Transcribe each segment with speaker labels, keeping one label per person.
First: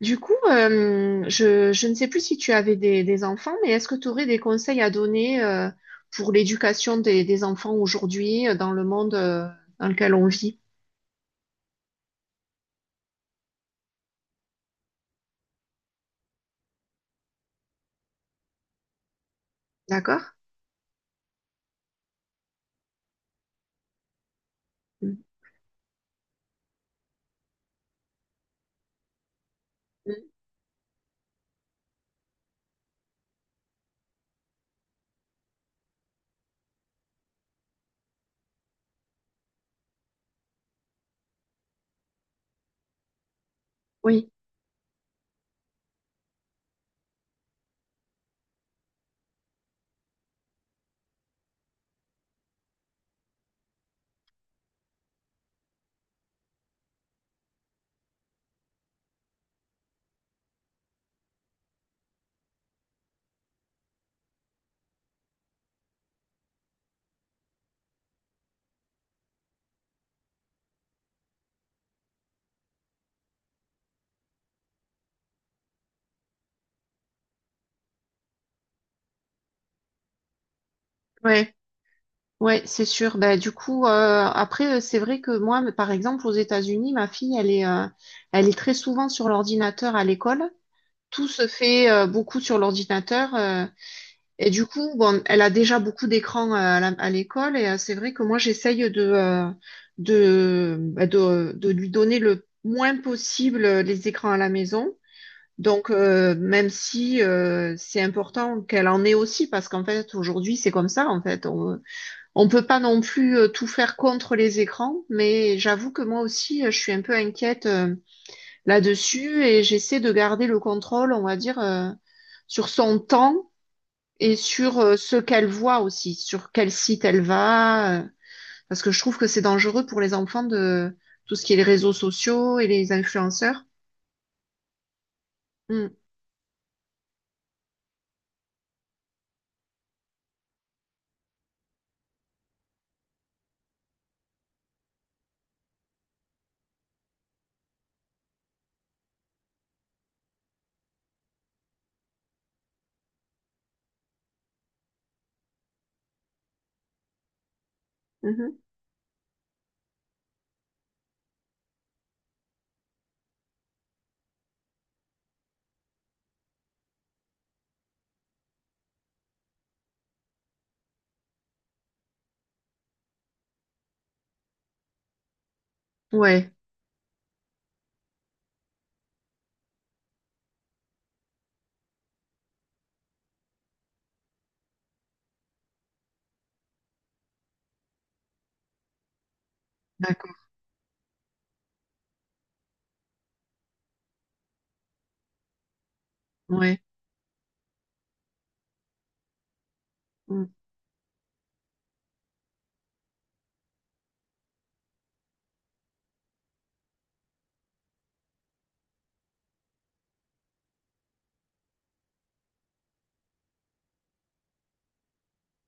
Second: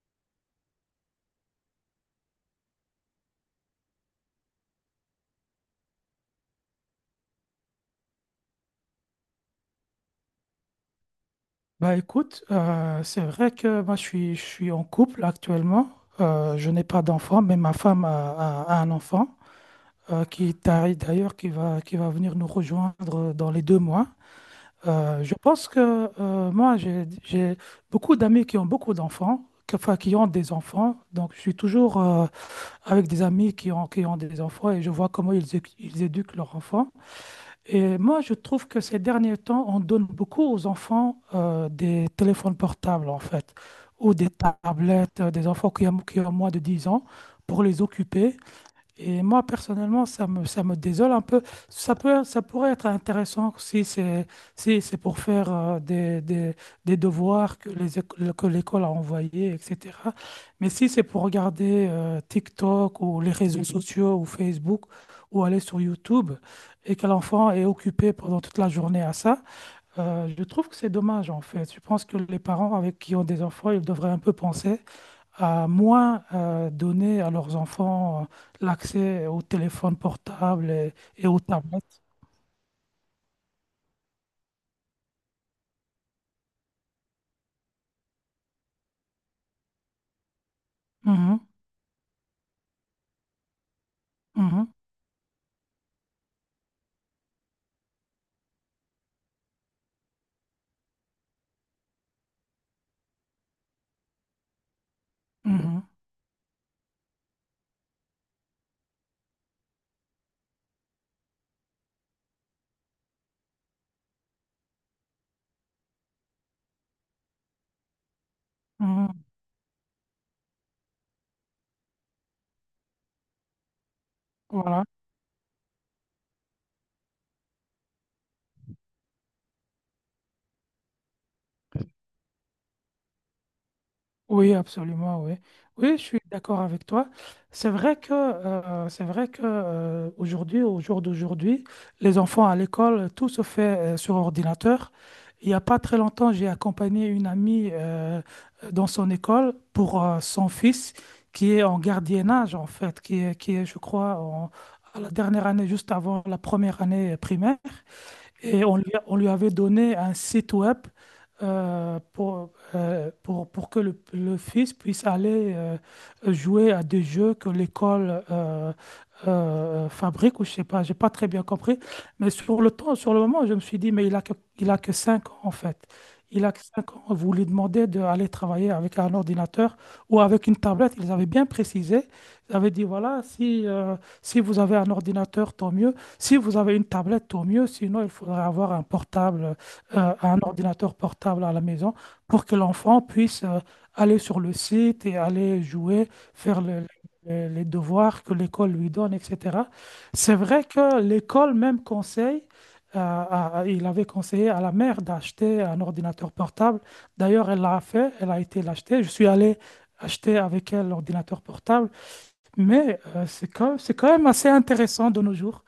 Speaker 1: Du coup, je ne sais plus si tu avais des enfants, mais est-ce que tu aurais des conseils à donner pour l'éducation des enfants aujourd'hui dans le monde dans lequel on vit?
Speaker 2: Bah écoute, c'est vrai que moi je suis en couple actuellement. Je n'ai pas d'enfant, mais ma femme a un enfant
Speaker 1: D'accord?
Speaker 2: qui t'arrive d'ailleurs, qui va venir nous rejoindre dans les 2 mois.
Speaker 1: Mm.
Speaker 2: Je pense que moi j'ai beaucoup d'amis qui ont beaucoup d'enfants, enfin qui
Speaker 1: Mm.
Speaker 2: ont des enfants. Donc je suis toujours avec des amis qui ont des enfants et je vois comment ils éduquent leurs enfants. Et moi, je trouve que ces derniers temps, on donne beaucoup aux enfants des téléphones portables, en fait, ou
Speaker 1: Oui,
Speaker 2: des tablettes, des enfants qui ont moins de 10 ans, pour les occuper. Et moi, personnellement, ça me désole un peu. Ça peut, ça pourrait être intéressant si c'est pour faire des devoirs que que l'école a envoyés, etc. Mais si c'est pour regarder TikTok ou les réseaux sociaux ou Facebook ou aller sur YouTube et que l'enfant est occupé pendant toute la journée à ça, je trouve que c'est dommage en fait. Je pense que les parents avec qui ont des enfants, ils devraient un peu penser à moins donner à leurs enfants l'accès aux téléphones portables et aux
Speaker 1: ouais,
Speaker 2: tablettes.
Speaker 1: ouais, c'est sûr. Ben, du coup, après, c'est vrai que moi, mais par exemple, aux États-Unis, ma fille, elle est très souvent sur l'ordinateur à l'école. Tout se
Speaker 2: Mhm,
Speaker 1: fait beaucoup sur l'ordinateur. Et du
Speaker 2: mhm,
Speaker 1: coup, bon, elle a déjà beaucoup d'écrans à l'école et c'est vrai que moi, j'essaye de lui donner le moins possible les écrans à la maison.
Speaker 2: mhm,
Speaker 1: Donc, même si c'est important qu'elle en ait aussi, parce qu'en fait, aujourd'hui, c'est comme ça, en fait. On peut pas non plus tout faire contre les écrans, mais j'avoue que moi aussi, je suis un peu inquiète
Speaker 2: mhm.
Speaker 1: là-dessus et j'essaie de garder le contrôle, on va dire, sur son temps et sur
Speaker 2: Voilà.
Speaker 1: ce qu'elle voit aussi, sur quel site elle va, parce que je trouve que c'est dangereux pour les enfants de tout ce qui est les réseaux sociaux et les influenceurs.
Speaker 2: Oui, absolument, oui. Oui,
Speaker 1: Mm,
Speaker 2: je suis d'accord avec toi. C'est vrai que, aujourd'hui, au jour d'aujourd'hui, les enfants à l'école, tout se fait sur ordinateur. Il n'y a pas très longtemps, j'ai accompagné une amie dans son école pour son fils qui est en gardiennage, en fait, qui est, je crois, à la dernière année, juste avant la première année primaire.
Speaker 1: mhm.
Speaker 2: Et on lui avait donné un site web pour que le fils puisse aller jouer à des jeux que l'école fabrique, ou je sais pas, j'ai pas très bien compris. Mais sur le temps, sur le moment, je me suis dit, mais il a que 5 ans en fait. Il a
Speaker 1: Ouais,
Speaker 2: que 5 ans. Vous lui demandez d'aller travailler avec un ordinateur ou avec une tablette. Ils avaient bien précisé. Ils avaient dit, voilà, si vous avez un ordinateur, tant mieux. Si vous avez une tablette, au mieux. Sinon, il faudrait avoir un portable, un
Speaker 1: d'accord,
Speaker 2: ordinateur portable à la maison pour que l'enfant puisse aller sur le site et aller jouer, faire
Speaker 1: ouais.
Speaker 2: les devoirs que l'école lui donne, etc. C'est
Speaker 1: Mmh.
Speaker 2: vrai que l'école même conseille, il avait conseillé à la mère d'acheter un ordinateur portable. D'ailleurs, elle l'a fait, elle a été l'acheter. Je suis allé acheter avec elle l'ordinateur portable, mais c'est quand même assez intéressant de nos jours.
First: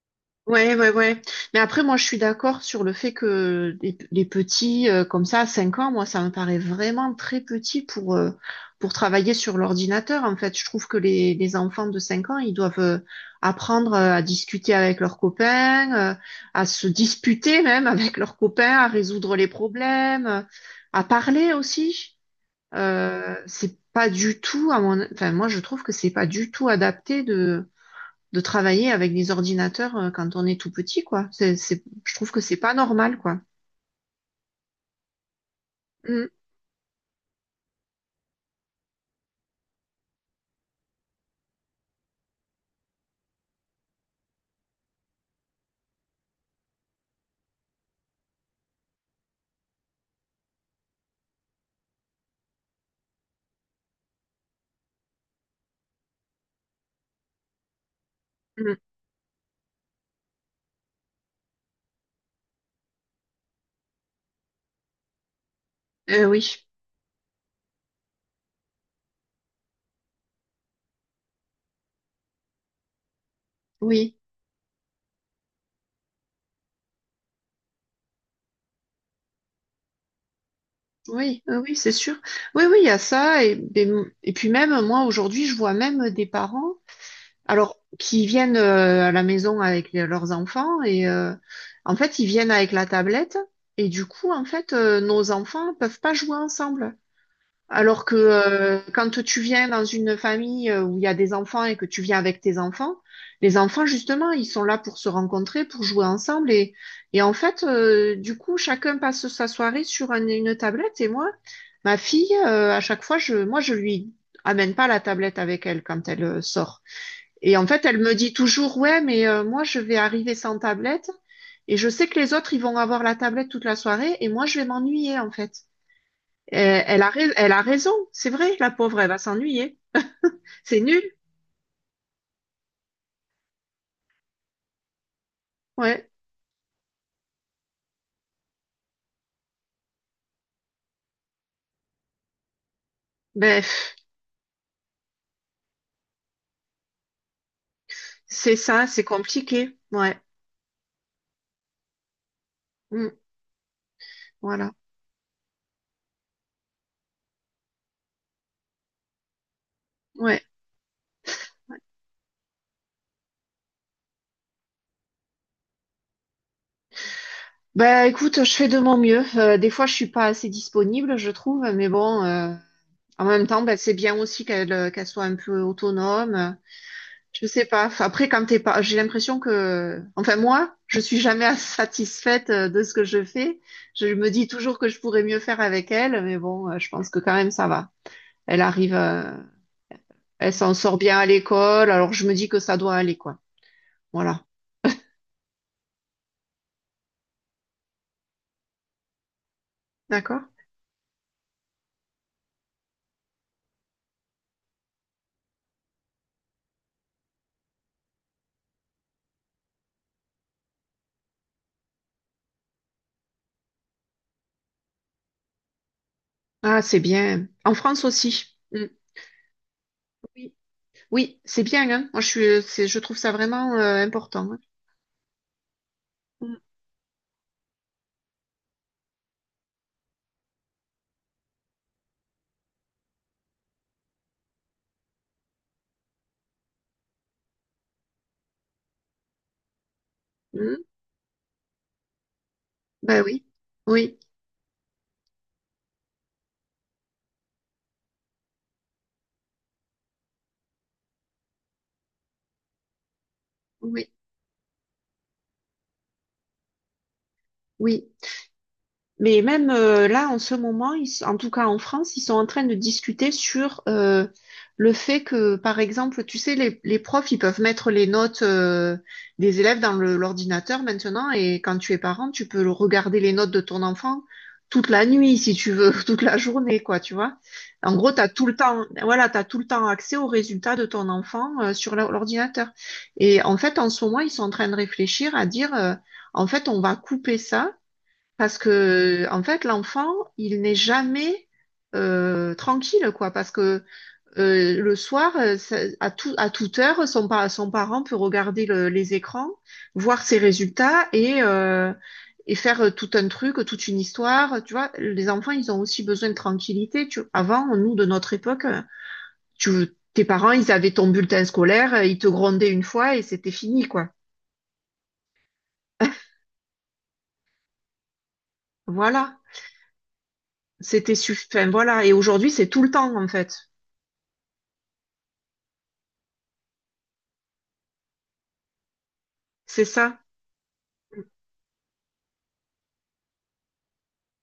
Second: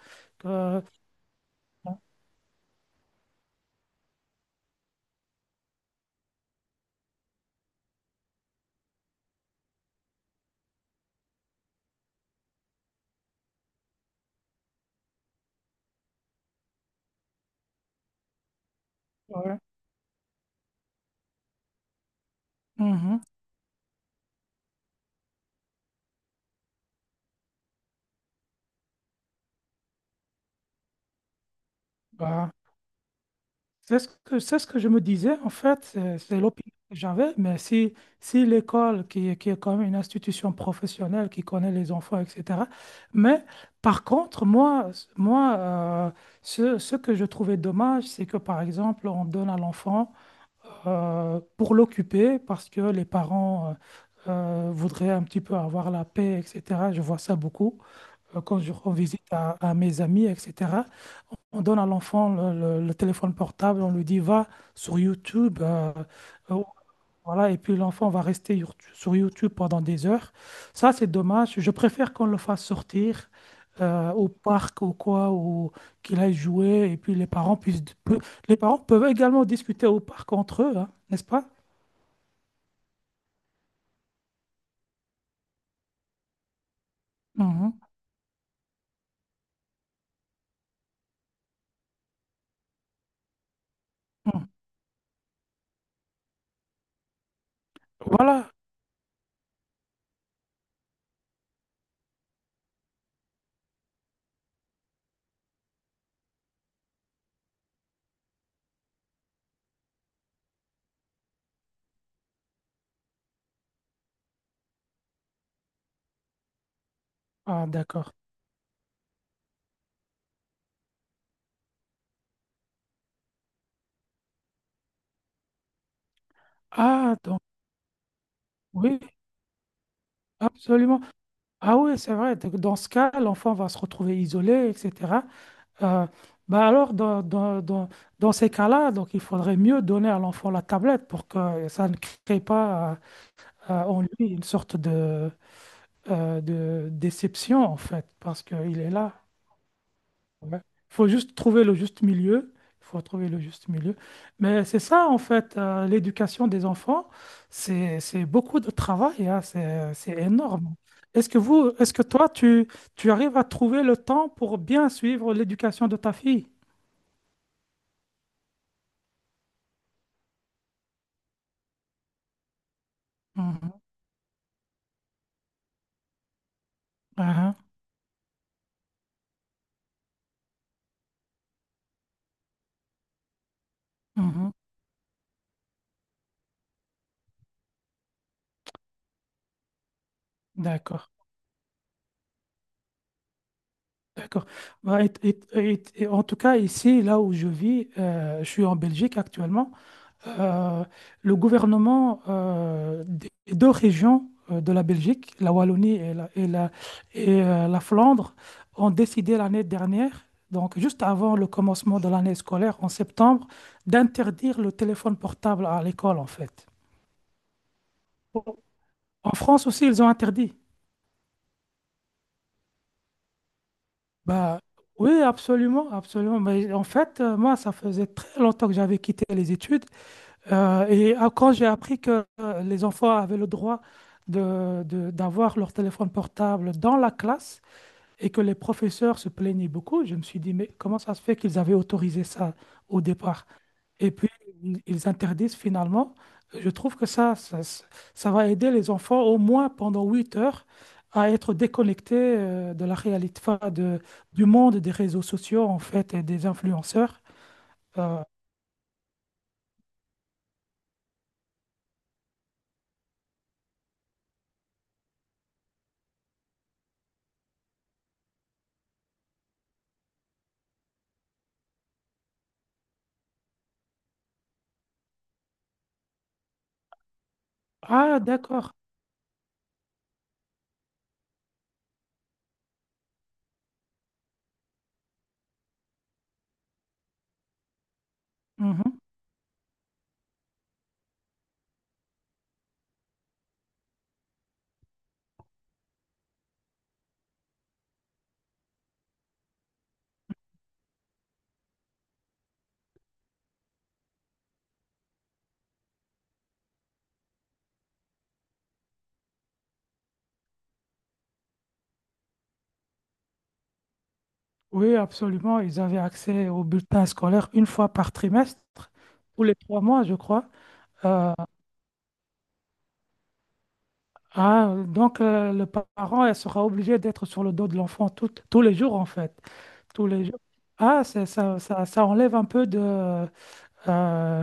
Speaker 1: Ouais, ouais, ouais. Mais après, moi, je suis d'accord sur le fait que les petits, comme ça, à 5 ans, moi, ça me paraît vraiment très petit pour travailler sur l'ordinateur. En fait, je trouve que les enfants de 5 ans, ils doivent apprendre à discuter avec leurs copains, à se disputer même avec leurs copains, à résoudre les
Speaker 2: Ouais.
Speaker 1: problèmes, à parler aussi.
Speaker 2: Mhm.
Speaker 1: C'est pas du tout à mon, enfin, moi, je trouve que c'est pas du tout adapté de travailler avec des ordinateurs quand on est tout petit, quoi. Je trouve que
Speaker 2: Bah,
Speaker 1: c'est pas normal, quoi.
Speaker 2: c'est ce que je me disais, en fait, c'est
Speaker 1: Mm,
Speaker 2: c'est l'opinion que j'avais, mais si l'école, qui est quand même une institution professionnelle, qui connaît les enfants, etc. Mais par contre, moi ce que je trouvais dommage, c'est que, par exemple, on donne à l'enfant pour l'occuper, parce que les parents voudraient un petit peu avoir la paix, etc. Je vois ça beaucoup. Quand je
Speaker 1: mm.
Speaker 2: rends visite à mes amis, etc., on donne à l'enfant le téléphone portable, on lui dit va sur YouTube, euh,
Speaker 1: Oui,
Speaker 2: voilà, et puis l'enfant va rester sur YouTube pendant des heures. Ça, c'est dommage. Je préfère qu'on le fasse sortir
Speaker 1: oui,
Speaker 2: au parc ou quoi, ou qu'il aille jouer, et puis les parents les parents peuvent également discuter au parc entre eux, hein, n'est-ce
Speaker 1: oui,
Speaker 2: pas?
Speaker 1: oui, c'est sûr. Oui, oui, il y a ça. Et puis même, moi, aujourd'hui, je vois même des parents, alors,
Speaker 2: Mhm.
Speaker 1: qui viennent à la maison avec leurs enfants et en fait, ils viennent avec la tablette et du coup, en
Speaker 2: Mhm.
Speaker 1: fait, nos enfants peuvent pas jouer ensemble. Alors que
Speaker 2: Voilà.
Speaker 1: quand tu viens dans une famille où il y a des enfants et que tu viens avec tes enfants, les enfants, justement, ils sont là pour se rencontrer, pour jouer ensemble. Et en fait, du coup, chacun passe sa soirée sur une tablette. Et moi, ma fille, à chaque fois, je lui amène pas la tablette avec elle quand elle sort. Et
Speaker 2: Ah,
Speaker 1: en fait, elle me
Speaker 2: d'accord.
Speaker 1: dit toujours, ouais, mais moi, je vais arriver sans tablette. Et je sais que les autres, ils vont avoir la tablette toute la soirée. Et moi, je vais m'ennuyer, en fait.
Speaker 2: Ah, donc,
Speaker 1: Elle a raison, c'est vrai, la
Speaker 2: oui,
Speaker 1: pauvre, elle va s'ennuyer. C'est
Speaker 2: absolument.
Speaker 1: nul,
Speaker 2: Ah oui, c'est vrai. Donc, dans ce cas, l'enfant va se retrouver isolé, etc. Euh,
Speaker 1: ouais.
Speaker 2: bah alors, dans ces cas-là, donc il faudrait mieux donner à l'enfant la tablette pour que ça ne crée pas
Speaker 1: Bref,
Speaker 2: en lui une sorte de déception, en fait, parce
Speaker 1: c'est
Speaker 2: qu'il
Speaker 1: ça,
Speaker 2: est
Speaker 1: c'est
Speaker 2: là.
Speaker 1: compliqué, ouais.
Speaker 2: Ouais. Faut juste trouver le juste milieu. Il faut
Speaker 1: Mm.
Speaker 2: trouver le juste milieu. Mais
Speaker 1: Voilà,
Speaker 2: c'est ça, en fait, l'éducation des enfants, c'est beaucoup de travail, hein, c'est
Speaker 1: ouais.
Speaker 2: énorme. Est-ce que toi, tu arrives à trouver le temps pour bien suivre l'éducation de ta fille?
Speaker 1: Bah écoute, je fais de mon mieux. Des fois, je suis pas assez disponible, je trouve, mais bon, en même temps, bah,
Speaker 2: Mhm.
Speaker 1: c'est bien aussi qu'elle qu'elle soit un peu autonome. Je
Speaker 2: Aha,
Speaker 1: sais pas. Enfin, après, quand t'es pas, j'ai l'impression que, enfin moi, je suis jamais satisfaite de ce que je fais. Je me dis
Speaker 2: mhm.
Speaker 1: toujours que je pourrais mieux faire avec elle, mais bon, je pense que quand même ça va. Elle arrive. Elle s'en sort
Speaker 2: D'accord,
Speaker 1: bien à l'école, alors je me dis que ça doit aller, quoi. Voilà.
Speaker 2: d'accord. Bah, et en tout cas, ici, là où je vis, je suis en Belgique actuellement.
Speaker 1: D'accord?
Speaker 2: euh, le gouvernement des 2 régions de la Belgique, la Wallonie et la Flandre, ont décidé l'année dernière, donc juste avant le commencement de l'année scolaire en septembre, d'interdire le téléphone portable à l'école en fait.
Speaker 1: Ah, c'est bien. En France aussi. Mm.
Speaker 2: En France aussi, ils ont interdit.
Speaker 1: Oui, oui, c'est bien, hein. Moi, je suis, c'est, je trouve ça vraiment important. Hein.
Speaker 2: Bah, oui, absolument, absolument. Mais en fait, moi, ça faisait très longtemps que j'avais quitté les études. Et ah, quand j'ai appris que les enfants avaient le droit d'avoir leur téléphone portable dans la classe et que les professeurs se plaignaient beaucoup, je me suis dit,
Speaker 1: Mm.
Speaker 2: mais
Speaker 1: Mm.
Speaker 2: comment ça se fait qu'ils avaient autorisé ça au
Speaker 1: Ben oui,
Speaker 2: départ? Et
Speaker 1: oui,
Speaker 2: puis, ils interdisent finalement. Je trouve que ça va aider les enfants au moins pendant 8 heures à être déconnectés de la réalité, enfin,
Speaker 1: oui,
Speaker 2: du monde des réseaux sociaux en fait et des influenceurs.
Speaker 1: oui.
Speaker 2: Euh,
Speaker 1: Mais même là, en ce moment, en tout cas en France, ils sont en train de discuter sur le fait que, par exemple, tu sais, les profs, ils peuvent mettre les notes des élèves dans l'ordinateur maintenant, et quand tu es parent, tu peux regarder les notes de ton enfant toute la nuit, si tu veux, toute la journée, quoi, tu vois. En gros,
Speaker 2: ah,
Speaker 1: t'as tout le
Speaker 2: d'accord.
Speaker 1: temps, voilà, t'as tout le temps accès aux résultats de ton enfant sur l'ordinateur. Et en fait, en ce moment, ils sont en train de réfléchir à dire, en fait, on va couper ça. Parce que, en fait, l'enfant, il n'est jamais tranquille, quoi. Parce que le soir, à toute heure, son parent peut regarder les écrans, voir ses résultats et faire tout un truc, toute une histoire. Tu vois, les enfants, ils ont aussi besoin de tranquillité. Tu... Avant, nous, de notre époque, tu, tes parents, ils avaient ton bulletin scolaire, ils te grondaient une fois et c'était fini, quoi.
Speaker 2: Oui, absolument. Ils avaient accès au bulletin scolaire une fois par trimestre,
Speaker 1: Voilà.
Speaker 2: tous les 3 mois, je crois.
Speaker 1: C'était
Speaker 2: Euh,
Speaker 1: suffisant. Voilà. Et aujourd'hui, c'est tout le temps, en fait.
Speaker 2: ah, donc, le parent elle sera obligé d'être sur le dos de l'enfant tous les jours, en fait.
Speaker 1: C'est
Speaker 2: Tous
Speaker 1: ça.
Speaker 2: les jours. Ah, ça enlève un peu de... euh,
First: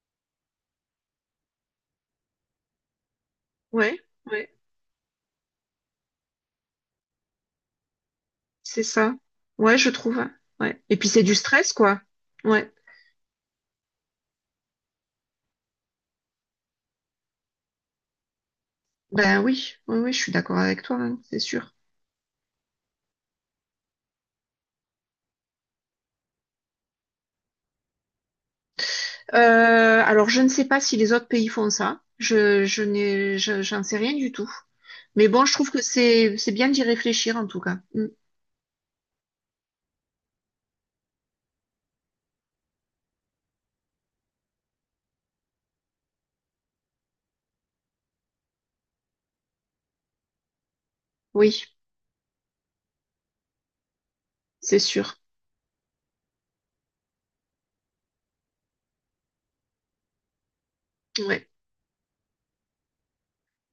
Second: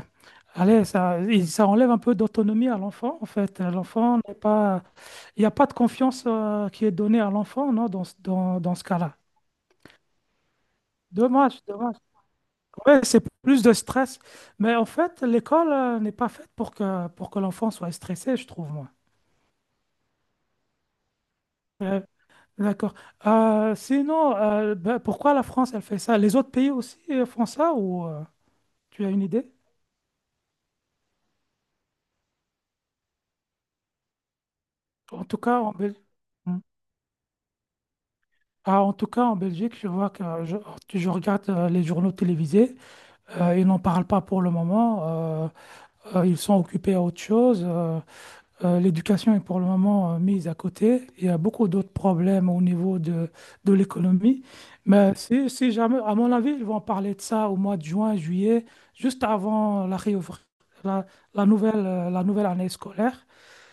Speaker 2: allez, ça enlève un peu d'autonomie à l'enfant, en fait.
Speaker 1: Ouais,
Speaker 2: L'enfant n'est
Speaker 1: ouais,
Speaker 2: pas. Il n'y a pas de confiance, qui est donnée à l'enfant, non, dans
Speaker 1: c'est
Speaker 2: ce
Speaker 1: ça.
Speaker 2: cas-là.
Speaker 1: Ouais, je trouve. Ouais. Et puis c'est du
Speaker 2: Dommage,
Speaker 1: stress,
Speaker 2: dommage.
Speaker 1: quoi. Ouais.
Speaker 2: Ouais, c'est plus de stress. Mais en fait, l'école n'est pas faite pour que l'enfant soit stressé, je trouve, moi.
Speaker 1: Ben oui, oui, oui, je suis d'accord avec toi, hein, c'est sûr.
Speaker 2: Euh, d'accord. Sinon, ben, pourquoi la France, elle fait ça? Les autres pays aussi font ça ou tu as une idée?
Speaker 1: Alors je ne sais pas si les autres pays font ça. Je n'ai, je- j'en sais rien du tout.
Speaker 2: En
Speaker 1: Mais
Speaker 2: tout
Speaker 1: bon, je
Speaker 2: cas,
Speaker 1: trouve
Speaker 2: en
Speaker 1: que
Speaker 2: Belgique.
Speaker 1: c'est bien d'y réfléchir en tout cas. Mm.
Speaker 2: Ah, en tout cas, en Belgique, je vois que je regarde les journaux télévisés. Ils n'en parlent pas pour le moment. euh, Ils sont occupés à autre chose. L'éducation est pour le moment mise à côté. Il y a
Speaker 1: Oui,
Speaker 2: beaucoup d'autres problèmes au niveau de l'économie.
Speaker 1: c'est
Speaker 2: Mais
Speaker 1: sûr.
Speaker 2: si jamais, à mon avis, ils vont parler de ça au mois de juin, juillet, juste avant la, réouvr- la,
Speaker 1: Ouais,
Speaker 2: la nouvelle année scolaire.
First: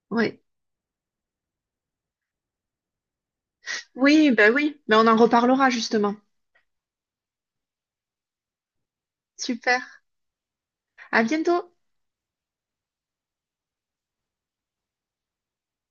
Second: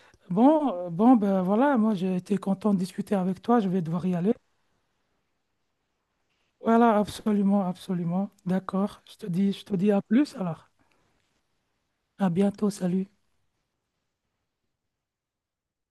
Speaker 1: ouais.
Speaker 2: Bon, ben voilà, moi j'ai été content de discuter avec toi. Je vais devoir y
Speaker 1: Oui,
Speaker 2: aller.
Speaker 1: ben oui. Mais on en reparlera justement.
Speaker 2: Voilà, absolument, absolument. D'accord. Je te dis, je te
Speaker 1: Super.
Speaker 2: dis à plus alors.
Speaker 1: À bientôt.
Speaker 2: À bientôt. Salut.